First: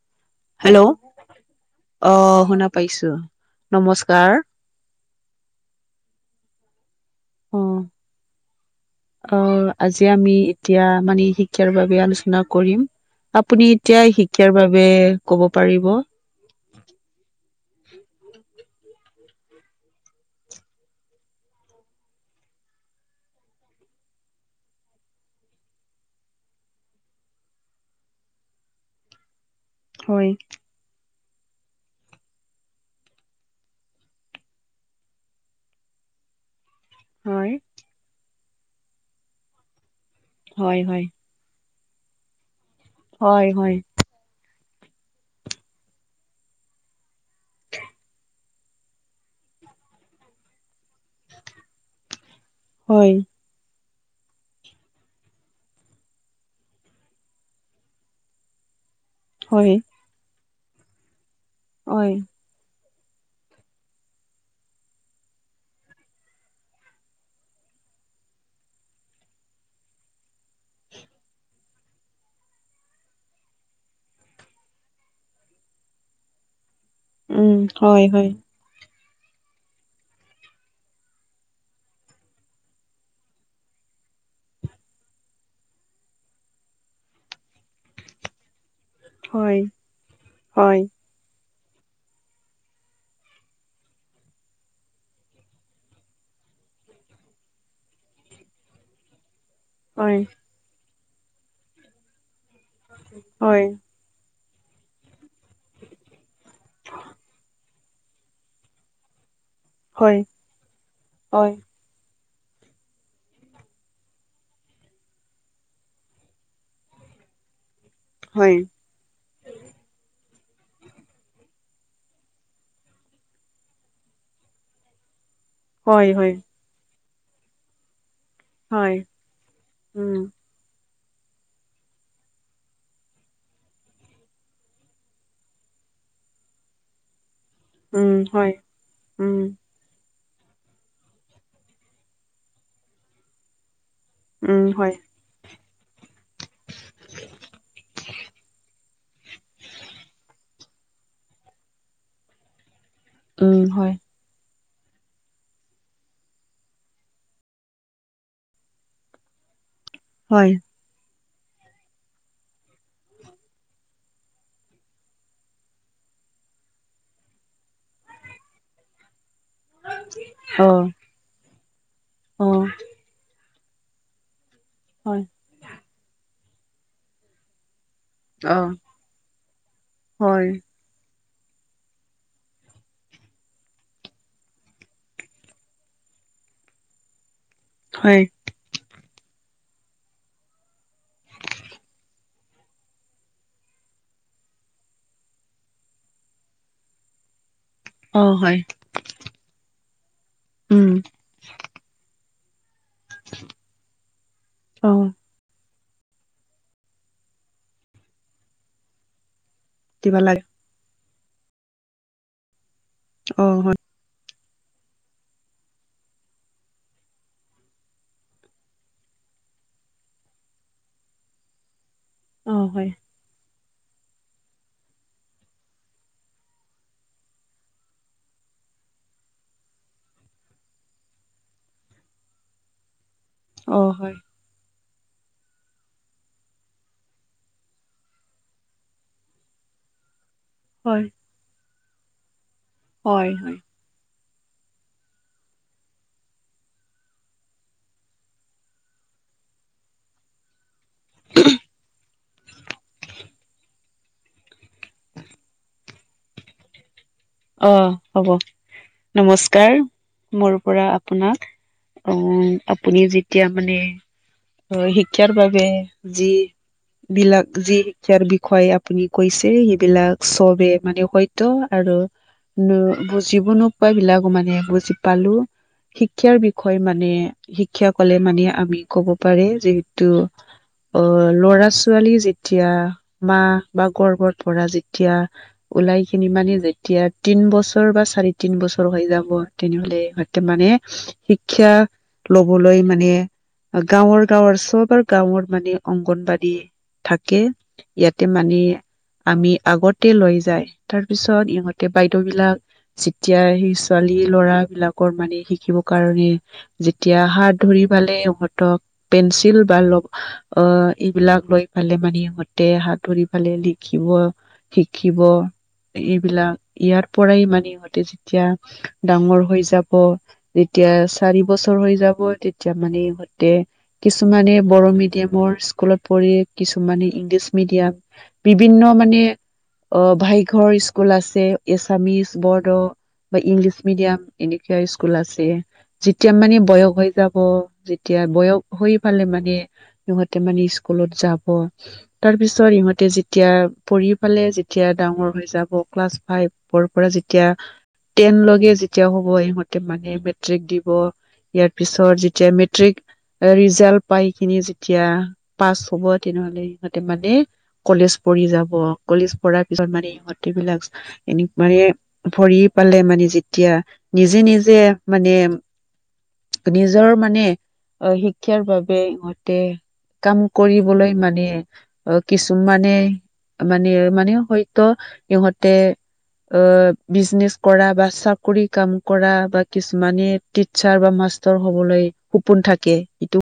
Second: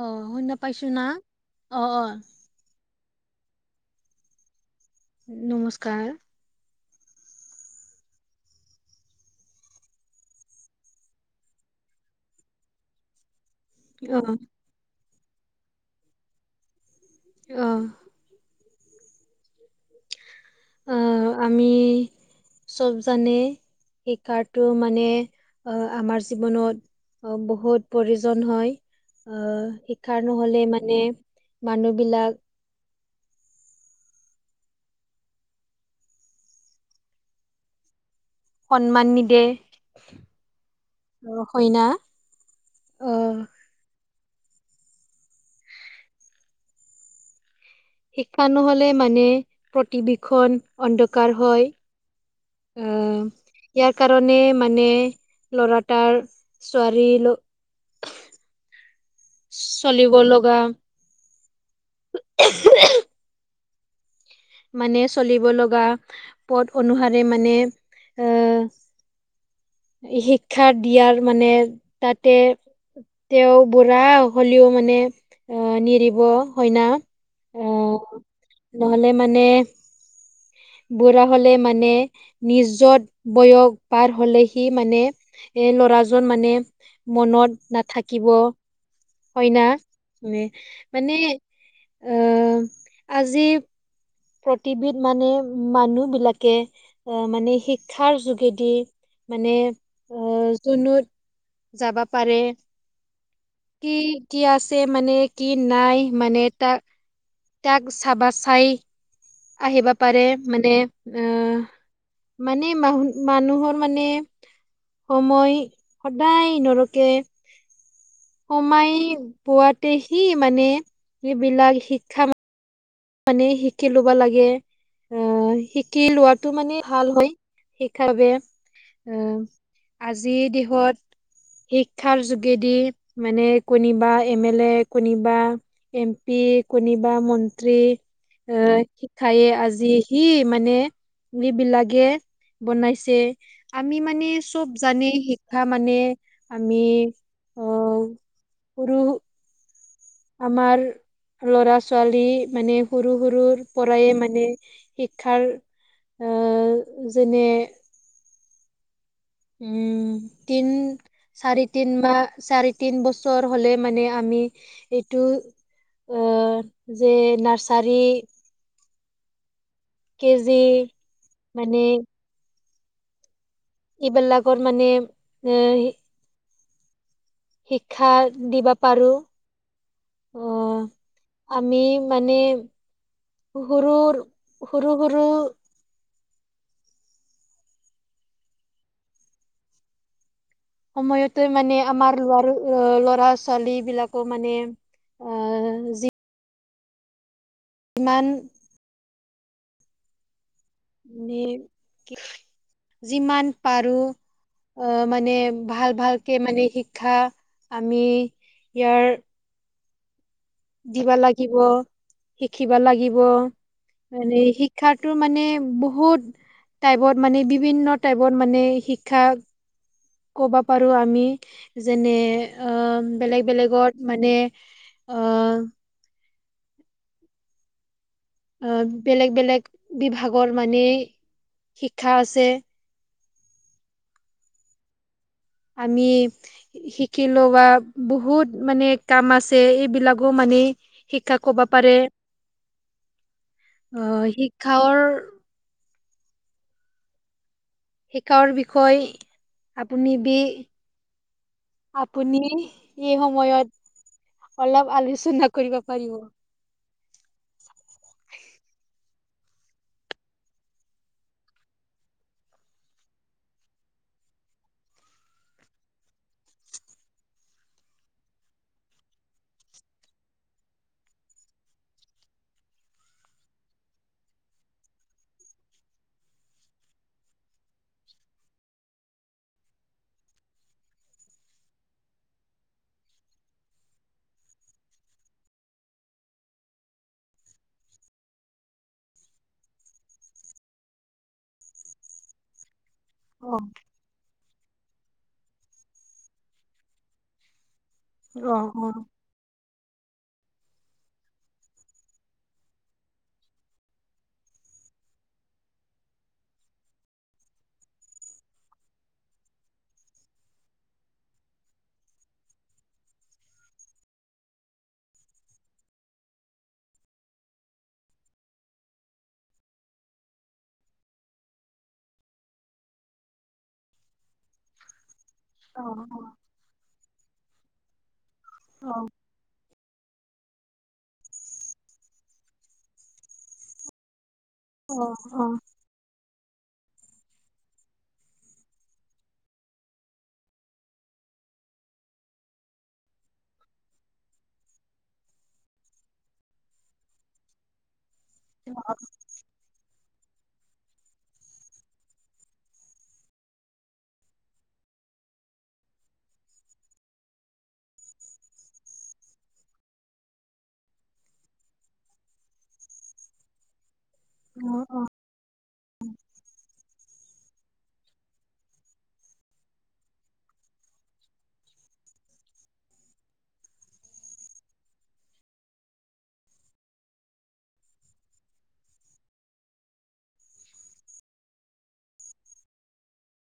অ', শুনা পাইছো না, অ', অ'। পাইছোঁ, নমস্কাৰ। নমস্কাৰ। অ [inaudible] অ', আজি আমি এতিয়া মানে শিক্ষাৰ বাবে আলোচনা কৰিম। আপুনি এতিয়া অ শিক্ষাৰ বাবে ক'ব পাৰিব। অ'। অ', আমি চব জানে। শিক্ষাৰটো মানে অ আমাৰ জীৱনত অ', বহুত প্ৰয়োজন হয়, অ শি শিক্ষাৰ হয় নহ'লে মানে মানুহবিলাক হয়। সন্মান নিদিয়ে। হয়- হয়। আৰু হয় না। আহ হয়- হয়। [inaudible] শিক্ষা নহ'লে মানে প্ৰতিভিখন অন্ধকাৰ হয়। হয়। আহ ইয়াৰ কাৰণে মানে ল'ৰাটাৰ ছোৱালীৰ ল হয় চলিব লগা হয়। [unintelligible] মানে চলিব লগা পদ অনুসাৰে মানে, এ শিক্ষা দিয়াৰ মানে তাতে তেওঁ বুঢ়া হ'লেও মানে অ আনি দিব, হয়না। উম, হয়- হয়। নহ'লে মানে বুঢ়া হ'লে মানে নিজৰ বয়স পাৰ হ'লে সি মানে এ ল'ৰাজন মানে মনত নাথাকিব। হয় হয় না? হয় মানে-মানে অ', আজি প্ৰতিবিধ মানে মানুহ বিলাকে অ, মানে শিক্ষাৰ যোগেদি মানে হয়। তোনোত যাব পাৰে। হয়। কি-কি আছে মানে কি নাই মানে তাক তাক চাবা চাই আহিব হয় পাৰে, মানে অ হয় মানে মা মানুহৰ মানে সময় সদায় নৰকে হয় মমাইয়ে পোৱাতেহি মানে এইবিলাক শিক্ষা মানে শিকি ল'ব লাগে। অ, শিকি হয় হয় লোৱাটো মানে ভাল হয়। শিক্ষাৰ বাবে হয় অ, উম আজিৰ দেহত শিক্ষাৰ যোগেদি মানে কোনিবা এম এল এ কোনিবা এম পি কোনিবা মন্ত্ৰী উম হয় অ, উম শিক্ষায়ে আজি সি মানে সি বিলাকে বনাইছে। আমি মানে উম চব হয় জানে শি কথা মানে আমি অ, সৰু [inaudible] আমাৰ ল'ৰা ছোৱালী মানে উম সৰু-সৰুৰ হয় পৰাই মানে শিক্ষাৰ অ, যেনে উম, হয় কিন চাৰি তিন মাহ চাৰি তিন বছৰ হ'লে মানে আমি এইটো অ, যে নাৰছাৰী কেজি অ মানে অ'। এইবিলাকত মানে হয় এ শিক্ষা অ দিব পাৰোঁ, হয় অ'। আমি মানে সৰু-সৰু-সৰু হয়। সময়তে মানে আমাৰ লাৰু ল'ৰা ছোৱালী বিলাকো মানে অ, যি অ', হয়। উম মানে [unintelligible] যিমান পাৰোঁ অ, মানে ভাল ভালকে মানে শিক্ষা আমি ইয়াৰ দিব লাগে। দিবা লাগিব, শিকিবা লাগিব। অ হয় মানে শিক্ষাটো মানে বহুত টাইপত মানে বিভিন্ন টাইপত মানে শিক্ষা ক'বা পাৰোঁ আমি যেনে অ হয় বেলেগ-বেলেগৰ মানে অ অ, বেলেগ-বেলেগ বিভাগৰ মানে শিক্ষা আছে। অ', হয়। আমি শিকিলো বা বহুত মানে কাম আছে এইবিলাকো মানে হয়। শিক্ষা কব পাৰে। হয়-হয়। অ', শিক্ষাঅৰ শিক্ষায়ৰ বিষয় আপুনি বি আপুনি এই সময়ত অলপ আলোচনা কৰিব পাৰিব? অ', হ'ব নমস্কাৰ মোৰ পৰা আপোনাক। অ, আপুনি যেতিয়া মানে শিক্ষাৰ বাবে যি বিলাক যি শিক্ষাৰ বিষয়ে আপুনি কৈছে সেইবিলাক চবে মানে হত্যা আৰু ন বুজিব নোপোৱা বিলাকো মানে বুজি পালোঁ। শিক্ষাৰ বিষয়ে মানে শিক্ষা কলে মানে আমি কব পাৰে যিহেতু অ, ল'ৰা ছোৱালী যেতিয়া মা বা গৰ্ভৰ পৰা যেতিয়া ওলাই খিনি মানে যে এতিয়া তিন বছৰ বা চাৰি তিন বছৰ হৈ যাব তেনেহলে [unintelligible] মানে শিক্ষা লবলৈ মানে অ গাঁৱৰ-গাঁৱৰ চবৰ আৰু গাঁৱৰ মানে অংগনবাদী থাকে। ইয়াতে মানে অ আমি আগতে লৈ যায় তাৰ পিছত সিহঁত এতিয়া বাইদেউ বিলাক যেতিয়া সেই ছোৱালী ল'ৰা বিলাকৰ মানে শিকিব কাৰণে যেতিয়া হাত ধৰি পালে ইহঁতক পেঞ্চিল বা অ, এইবিলাক লৈ পালে মানে সিহঁতে হাত ধৰি ফালে লিখিব শিকিব এইবিলাক ইয়াৰ পৰাই মানে ইহঁতে যেতিয়া ডাঙৰ হৈ যাব। যেতিয়া চাৰি বছৰ হৈ যাব তেতিয়া মানে ইহঁতে কিছুমানে বড় মিডিয়ামৰ অ অ স্কুলত পঢ়ি কিছুমানে ইংলিছ মিডিয়াম বিভিন্ন অ মানে অভাইঘৰ স্কুল আছে এছামিচ, বদ বা ইংলিছ মিডিয়াম এনেকা অ স্কুল অ আছে। যেতিয়া মানে বৈয়ক হৈ যাব যেতিয়া বয়স হৈ পালে মানে সিহঁতে মানে স্কুলত যাব। তাৰ পিছত ইহঁতে যেতিয়া পঢ়ি পালে যেতিয়া ডাঙৰ হৈ যাব ক্লাছ ফাইভৰ পৰা যেতিয়া টেন লগে যেতিয়াও হ'ব ইহত মানে মেট্ৰিক দিব, ইয়াৰ পিছত যেতিয়া মেট্ৰিক ৰিজাল্ট পাই কিনি যেতিয়া পাছ হ'ব তেনেহলে সিহঁতে মানে কলেজ পঢ়ি যাব কলেজ পঢ়াৰ পিছত মানে ইহঁতে বিলাক এনেক মানে ভৰি পালে মানে যেতিয়া নিজে-নিজে অ অ মানে নিজৰ মানে অ, শিক্ষাৰ বাবে ইহঁতেহ কাম কৰিবলৈ মানে অ, কিছুমানে মানে-মানে হয়তো সিহঁতে অ, বিজনেচ কৰা বা চাকৰি কাম কৰা বা কিছুমানে টিচাৰ বা মাষ্টৰ হ'বলৈ সপোন থাকে, ইটো